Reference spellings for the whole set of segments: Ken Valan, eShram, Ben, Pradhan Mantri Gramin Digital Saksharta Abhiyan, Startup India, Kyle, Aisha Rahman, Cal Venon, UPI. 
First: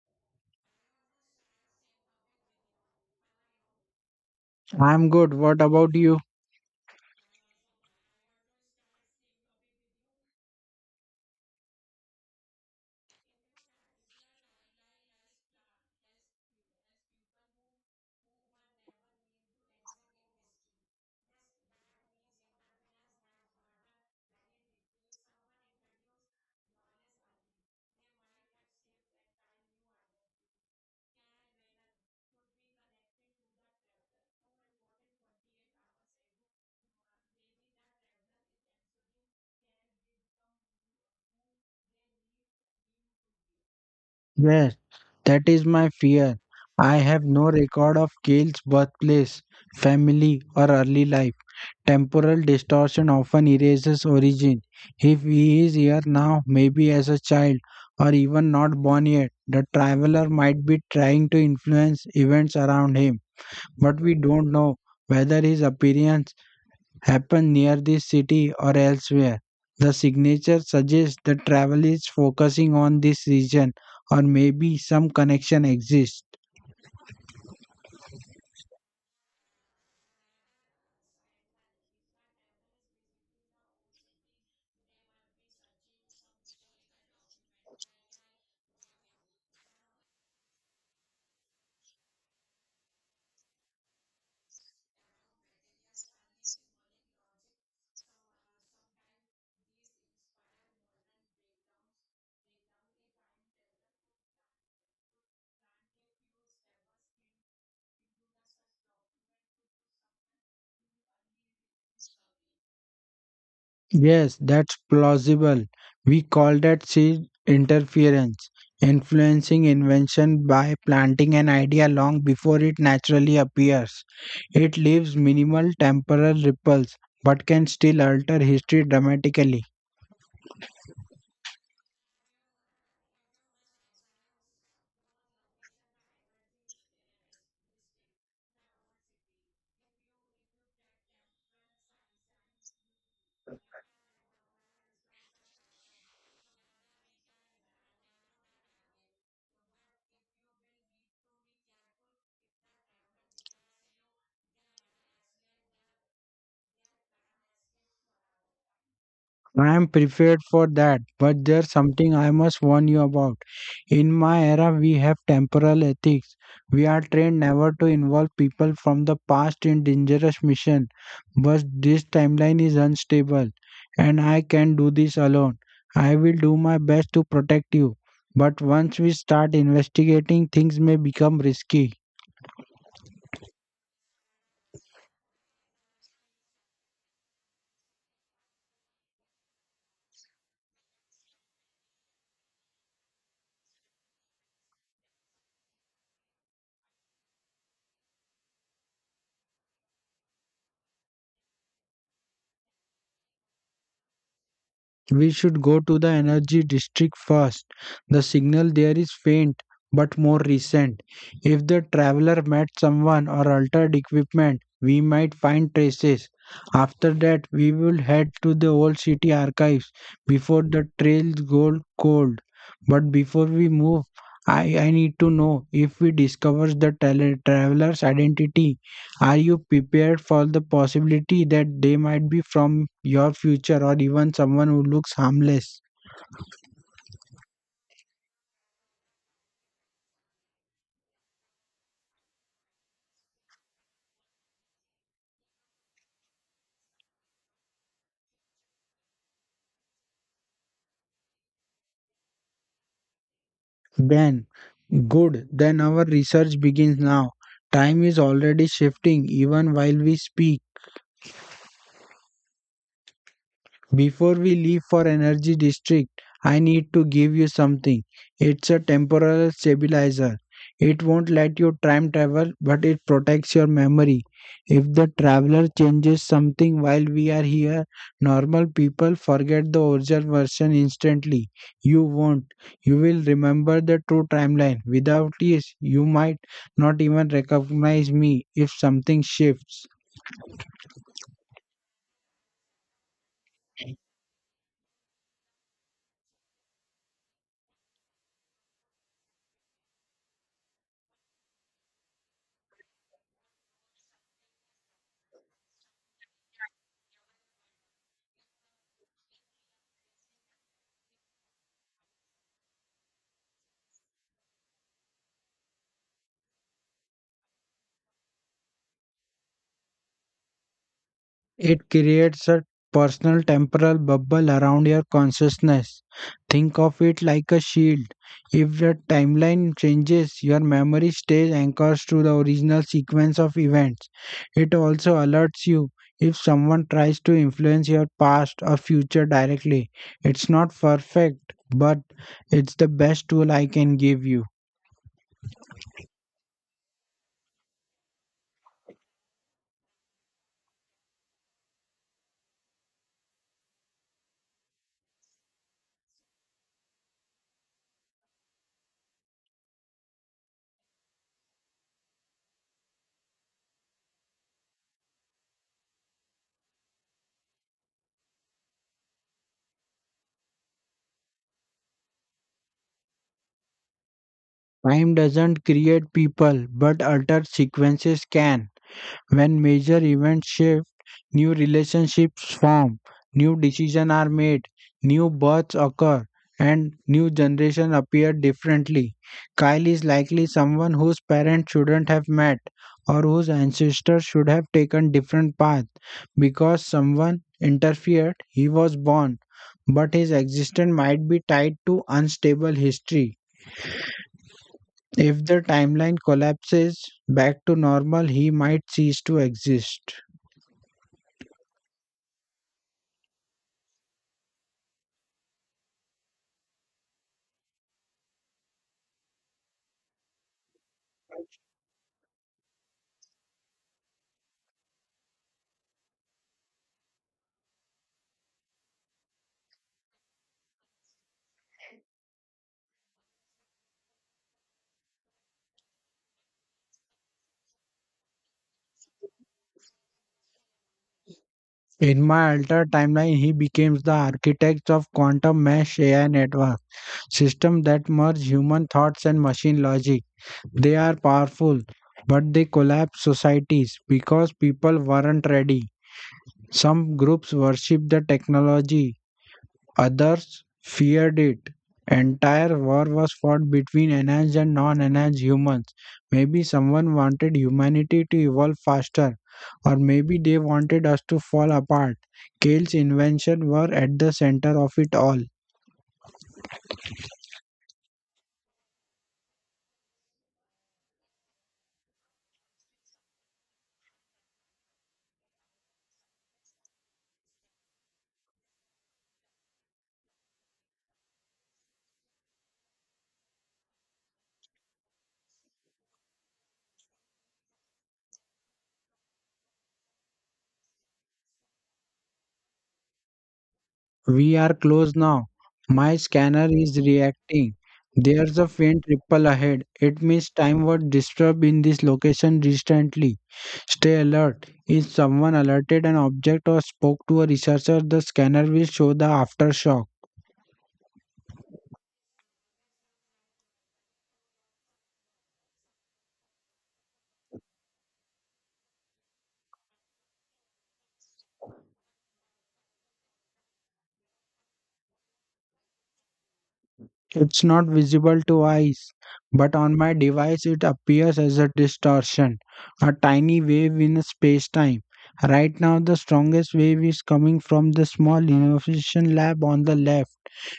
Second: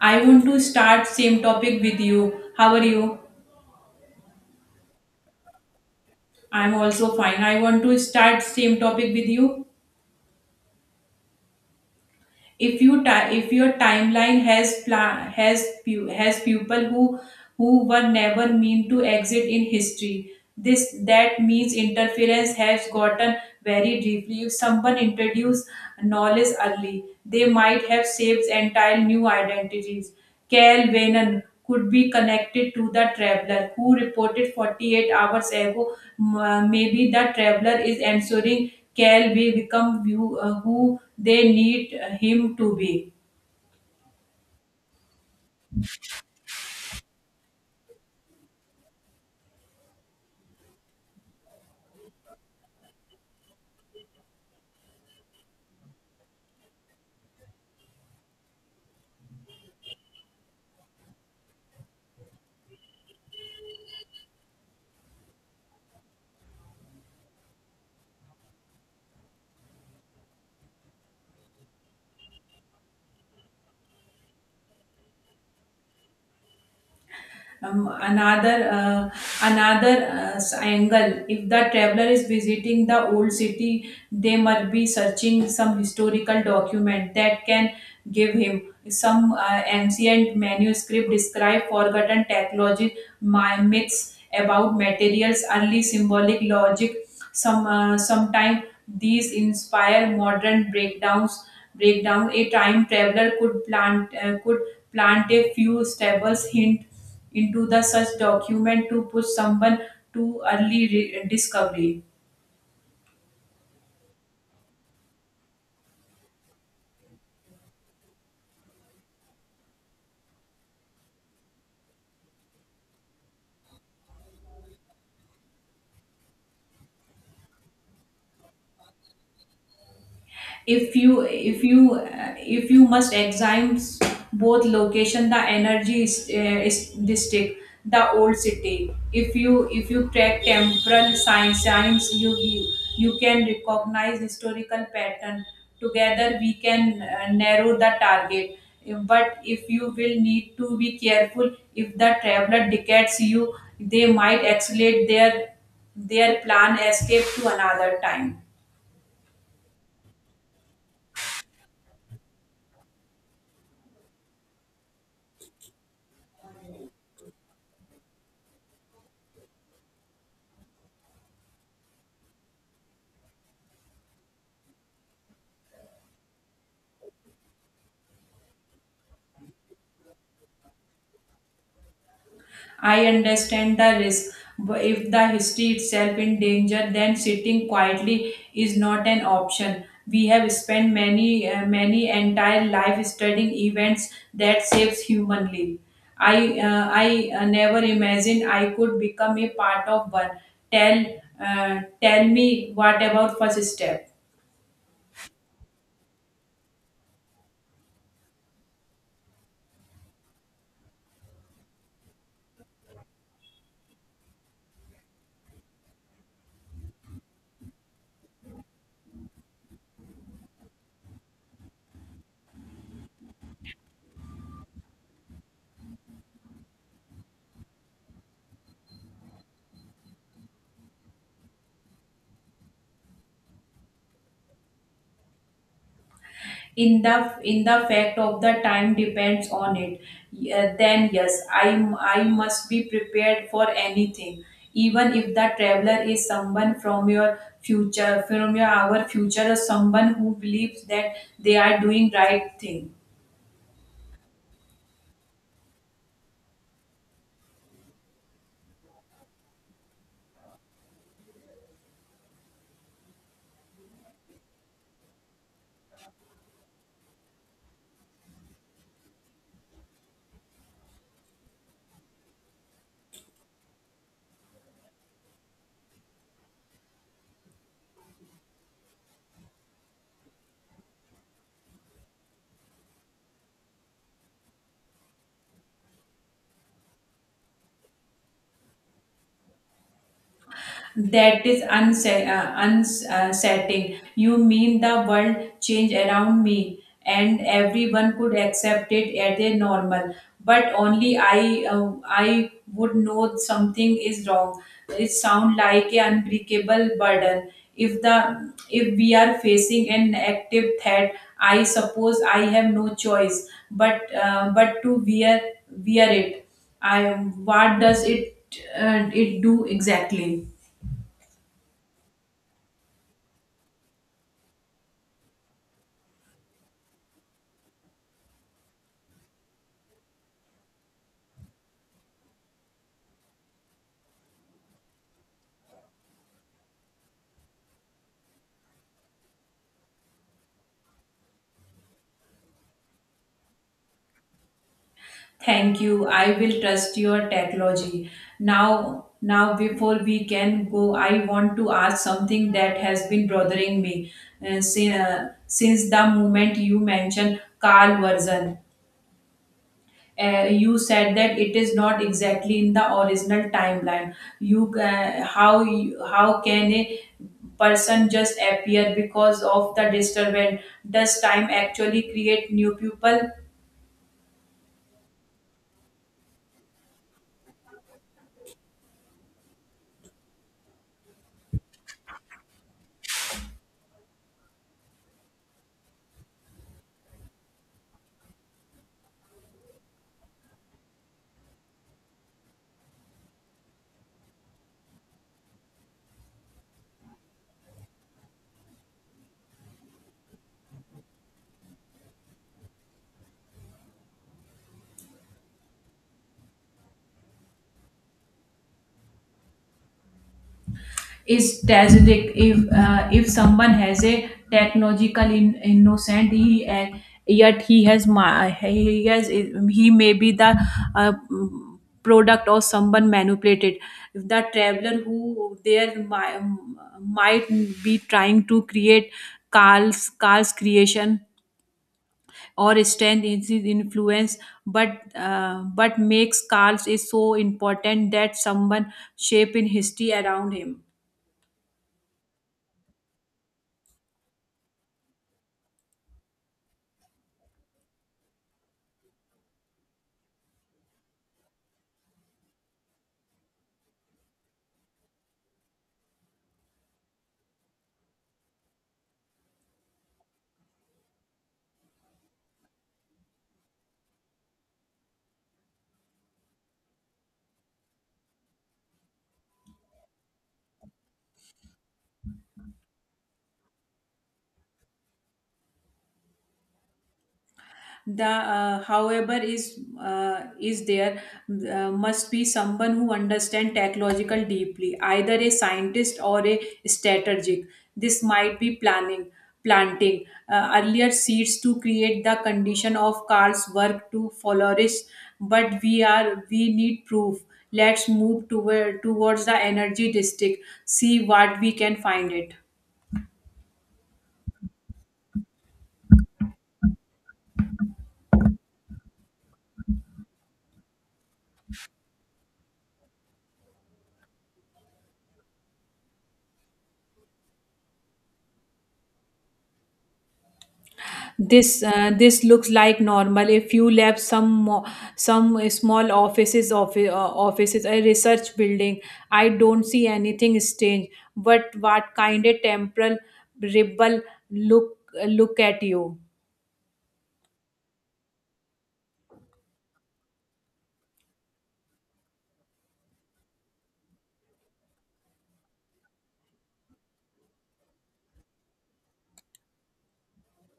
I want to start same topic with you. How are you? I'm good. What about you? I'm also fine. I want to start same topic with you. If your timeline has people who were never meant to exist in history, this that means interference has gotten very deeply. If someone introduced knowledge early, they might have shaped entire new identities. Cal Venon could be connected to the traveler who reported 48 hours ago. Maybe the traveler is answering Cal will become who they need him to be. Yes, that is my fear. I have no record of Gail's birthplace, family, or early life. Temporal distortion often erases origin. If he is here now, maybe as a child, or even not born yet, the traveler might be trying to influence events around him. But we don't know whether his appearance happen near this city or elsewhere. The signature suggests the travel is focusing on this region, or maybe some connection exists. Another another angle, if the traveler is visiting the old city, they might be searching some historical document that can give him some ancient manuscript describe forgotten technology, my myths about materials, early symbolic logic. Sometime these inspire modern breakdown a time traveler could plant a few staples hint into the such document to push someone to early discovery. Yes, that's plausible. We call that seed interference, influencing invention by planting an idea long before it naturally appears. It leaves minimal temporal ripples but can still alter history dramatically. If you must examine both location, the energy is district, the old city. If you track temporal science, you can recognize historical pattern. Together we can narrow the target. But if you will need to be careful, if the traveler decades you, they might accelerate their plan, escape to another time. I am prepared for that, but there's something I must warn you about. In my era, we have temporal ethics. We are trained never to involve people from the past in dangerous mission, but this timeline is unstable, and I can do this alone. I will do my best to protect you, but once we start investigating, things may become risky. I understand the risk. But if the history itself in danger, then sitting quietly is not an option. We have spent many entire life studying events that saves human life. I never imagined I could become a part of one. Tell, tell me what about first step. We should go to the energy district first. The signal there is faint but more recent. If the traveler met someone or altered equipment, we might find traces. After that, we will head to the old city archives before the trails go cold. But before we move, I need to know, if we discover the traveler's identity, are you prepared for the possibility that they might be from your future, or even someone who looks harmless? In the in the fact of the time depends on it. Yeah, then yes, I must be prepared for anything, even if the traveler is someone from your future, from your our future, or someone who believes that they are doing right thing. Ben, good, then our research begins now. Time is already shifting even while we speak. Before we leave for Energy District, I need to give you something. It's a temporal stabilizer. It won't let you time travel, but it protects your memory. If the traveler changes something while we are here, normal people forget the original version instantly. You won't. You will remember the true timeline. Without this, you might not even recognize me if something shifts. That is unsettling. Uns- setting. You mean the world changed around me and everyone could accept it as a normal. But only I would know something is wrong. It sounds like an unbreakable burden. If we are facing an active threat, I suppose I have no choice but to wear it. I, what does it it do exactly? It creates a personal temporal bubble around your consciousness. Think of it like a shield. If the timeline changes, your memory stays anchors to the original sequence of events. It also alerts you if someone tries to influence your past or future directly. It's not perfect, but it's the best tool I can give you. Thank you. I will trust your technology. Now before we can go, I want to ask something that has been bothering me since the moment you mentioned Carl version. You said that it is not exactly in the original timeline. How can a person just appear because of the disturbance? Does time actually create new people? Time doesn't create people, but altered sequences can. When major events shift, new relationships form, new decisions are made, new births occur, and new generations appear differently. Kyle is likely someone whose parents shouldn't have met, or whose ancestors should have taken different paths. Because someone interfered, he was born, but his existence might be tied to unstable history. If the timeline collapses back to normal, he might cease to exist. Is tragic if someone has a technological in, innocent he, and yet he has ma- he has he may be the uh, product of someone manipulated. If the traveler who there might be trying to create Carl's creation or strength in his influence. But makes Carl's is so important that someone shape in history around him. In my altered timeline, he becomes the architect of quantum mesh AI network systems that merge human thoughts and machine logic. They are powerful, but they collapse societies because people weren't ready. Some groups worship the technology. Others feared it. Entire war was fought between enhanced and non-enhanced humans. Maybe someone wanted humanity to evolve faster, or maybe they wanted us to fall apart. Kale's invention were at the center of it all. The however is there must be someone who understand technological deeply, either a scientist or a strategic. This might be planning planting earlier seeds to create the condition of carl's work to flourish. But we need proof. Let's move towards the energy district, see what we can find it. We are close now. My scanner is reacting. There's a faint ripple ahead. It means time was disturbed in this location recently. Stay alert. If someone alerted an object or spoke to a researcher, the scanner will show the aftershock. This this looks like normal. A few labs, some small offices, a research building. I don't see anything strange. But what kind of temporal ripple look, look at you? It's not visible to eyes, but on my device it appears as a distortion, a tiny wave in space time. Right now, the strongest wave is coming from the small innovation lab on the left.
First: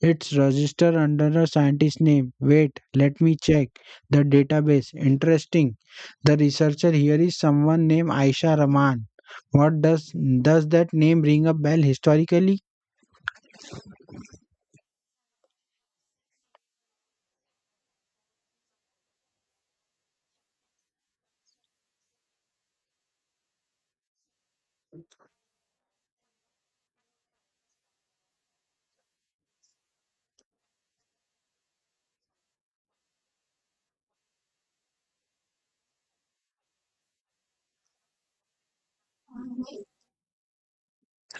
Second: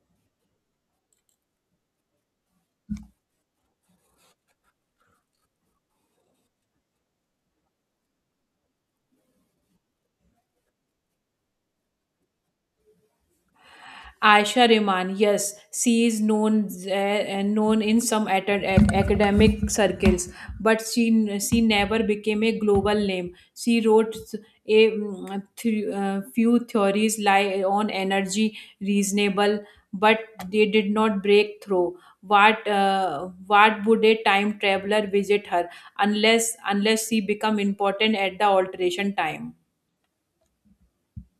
It's registered under a scientist name. Wait, let me check the database. Interesting. The researcher here is someone named Aisha Rahman. What does that name ring a bell historically? Aisha Rahman, yes, she is known and known in some academic circles, but she never became a global name. She wrote a few theories lie on energy, reasonable, but they did not break through. What would a time traveler visit her unless she become important at the alteration time?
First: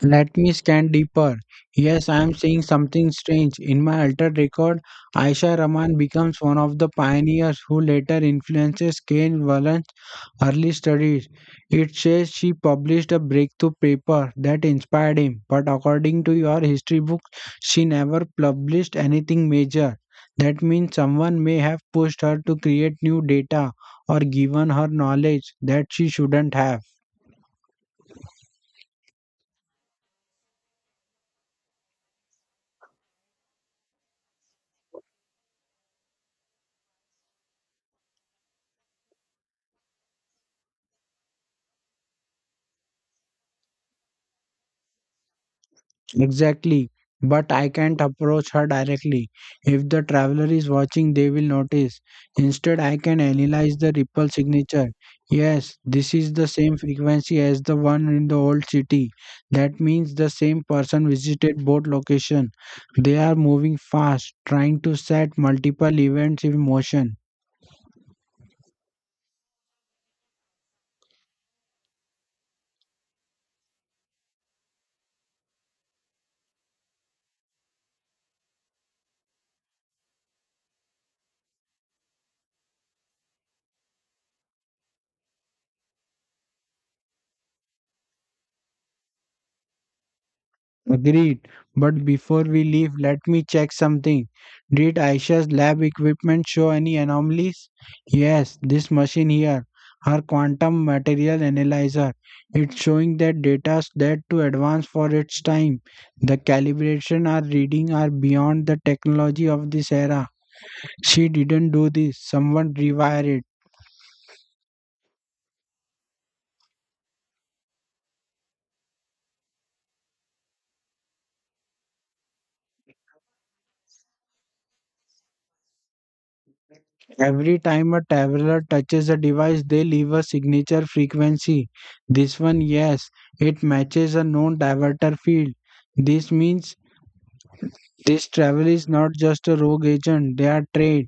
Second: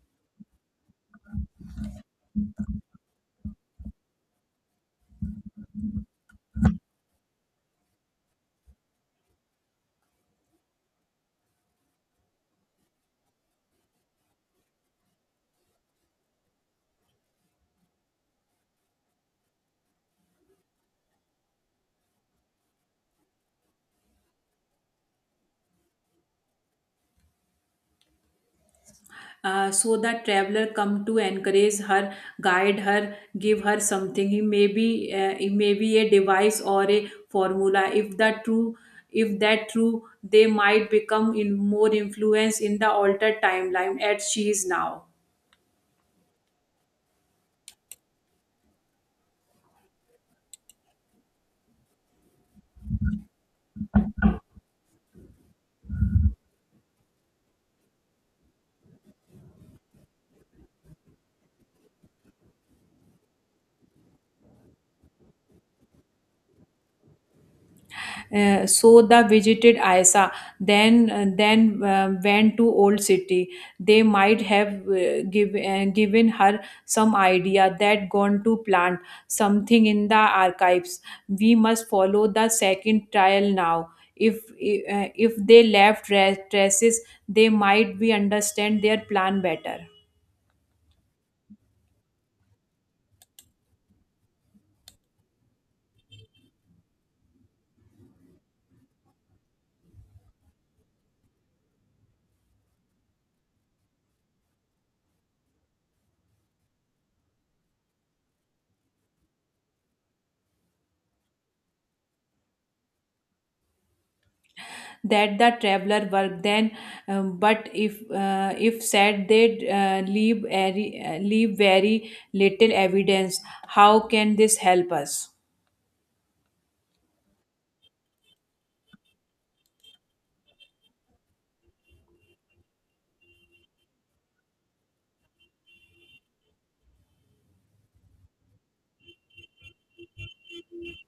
Let me scan deeper. Yes, I am seeing something strange. In my altered record, Aisha Rahman becomes one of the pioneers who later influences Ken Valan early studies. It says she published a breakthrough paper that inspired him, but according to your history book, she never published anything major. That means someone may have pushed her to create new data, or given her knowledge that she shouldn't have. So that traveler come to encourage her, guide her, give her something. He may be it may be a device or a formula. If that true, if that true, they might become in more influence in the altered timeline as she is now. Exactly. But I can't approach her directly. If the traveler is watching, they will notice. Instead, I can analyze the ripple signature. Yes, this is the same frequency as the one in the old city. That means the same person visited both locations. They are moving fast, trying to set multiple events in motion. So the visited Isa, then went to old city. They might have given her some idea that gone to plant something in the archives. We must follow the second trial now. If they left traces, they might we understand their plan better. Agreed. But before we leave, let me check something. Did Aisha's lab equipment show any anomalies? Yes, this machine here, her quantum material analyzer. It's showing that data that to advance for its time. The calibration or reading are beyond the technology of this era. She didn't do this. Someone rewired it. That the traveler work then. But if said they leave very little evidence, how can this help us? Every time a traveler touches a device, they leave a signature frequency. This one, yes, it matches a known diverter field. This means this travel is not just a rogue agent, they are trained,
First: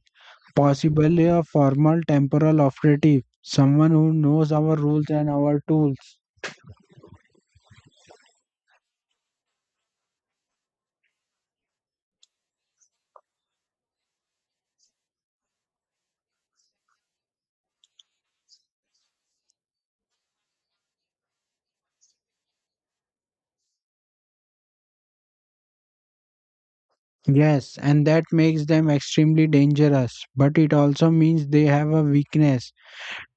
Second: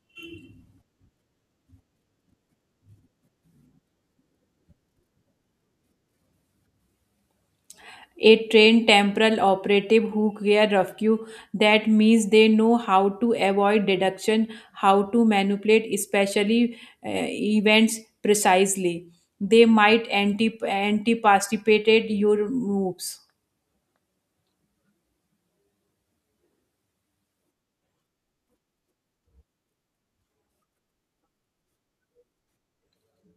possibly a formal temporal operative, someone who knows our rules and our tools. A trained temporal operative who care rescue, that means they know how to avoid deduction, how to manipulate especially uh, events precisely. They might anticipate your moves. Yes, and that makes them extremely dangerous, but it also means they have a weakness.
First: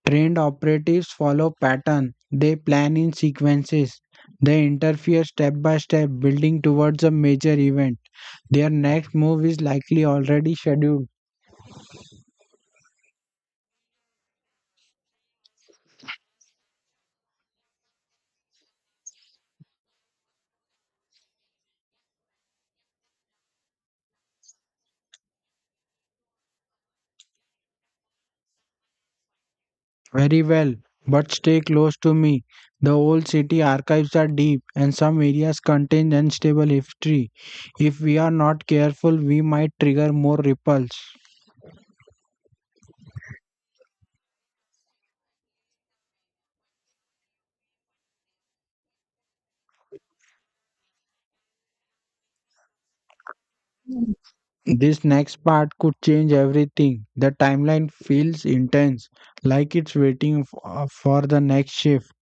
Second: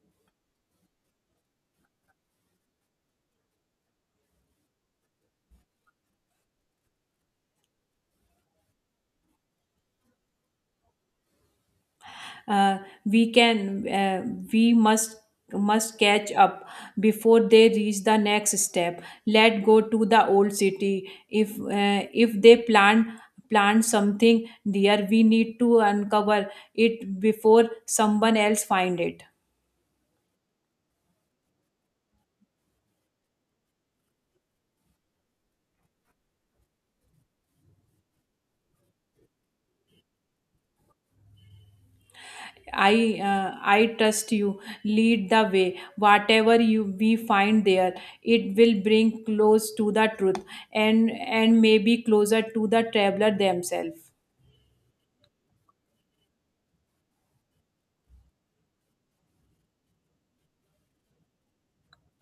Trained operatives follow pattern. They plan in sequences. They interfere step by step, building towards a major event. Their next move is likely already scheduled. uh, we can uh, we must catch up before they reach the next step. Let go to the old city. If if they plan something there, we need to uncover it before someone else find it. Very well, but stay close to me. The old city archives are deep and some areas contain unstable history. If we are not careful, we might trigger more ripples. i I trust you. Lead the way. Whatever you we find there, it will bring close to the truth, and maybe closer to the traveler themselves. This next part could change everything. The timeline feels intense, like it's waiting for the next shift.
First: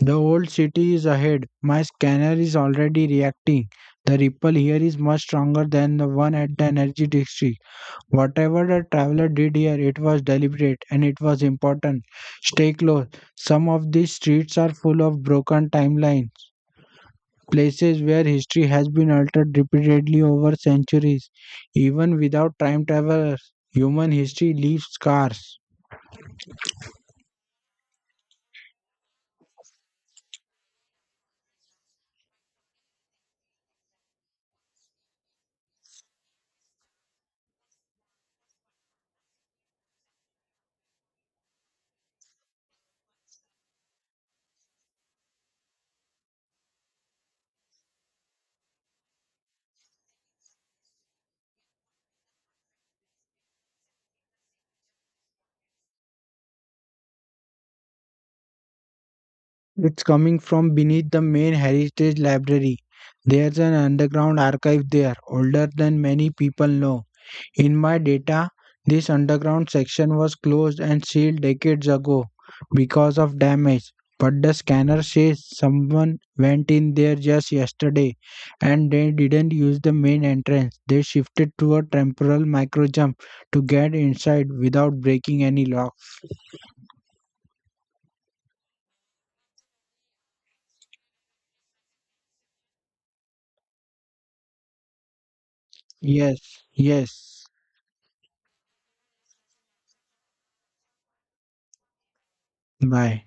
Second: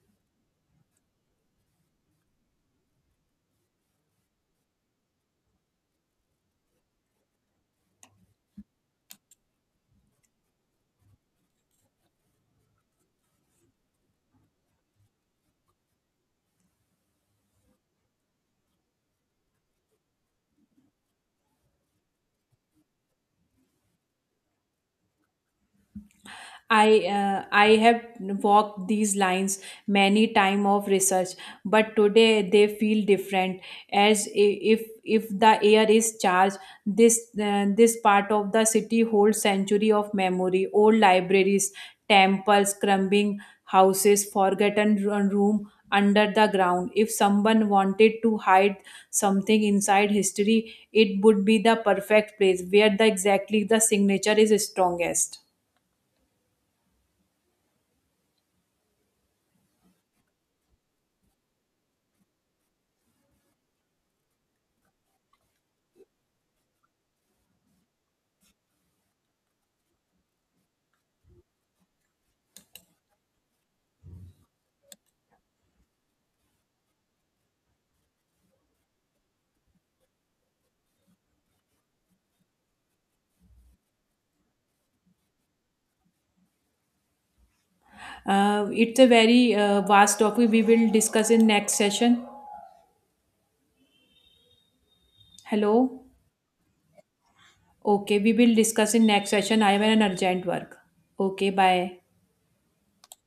The old city is ahead. My scanner is already reacting. The ripple here is much stronger than the one at the energy district. Whatever the traveler did here, it was deliberate and it was important. Stay close. Some of these streets are full of broken timelines, places where history has been altered repeatedly over centuries. Even without time travelers, human history leaves scars. I have walked these lines many time of research, but today they feel different. As if the air is charged, this this part of the city holds century of memory: old libraries, temples, crumbling houses, forgotten room under the ground. If someone wanted to hide something inside history, it would be the perfect place where the exactly the signature is strongest. It's coming from beneath the main heritage library. There's an underground archive there, older than many people know. In my data, this underground section was closed and sealed decades ago because of damage. But the scanner says someone went in there just yesterday, and they didn't use the main entrance. They shifted to a temporal micro jump to get inside without breaking any locks. It's a very vast topic. We will discuss in next session. Hello. Yes, yes. Okay, we will discuss in next session. I am an urgent work. Okay, bye. Bye.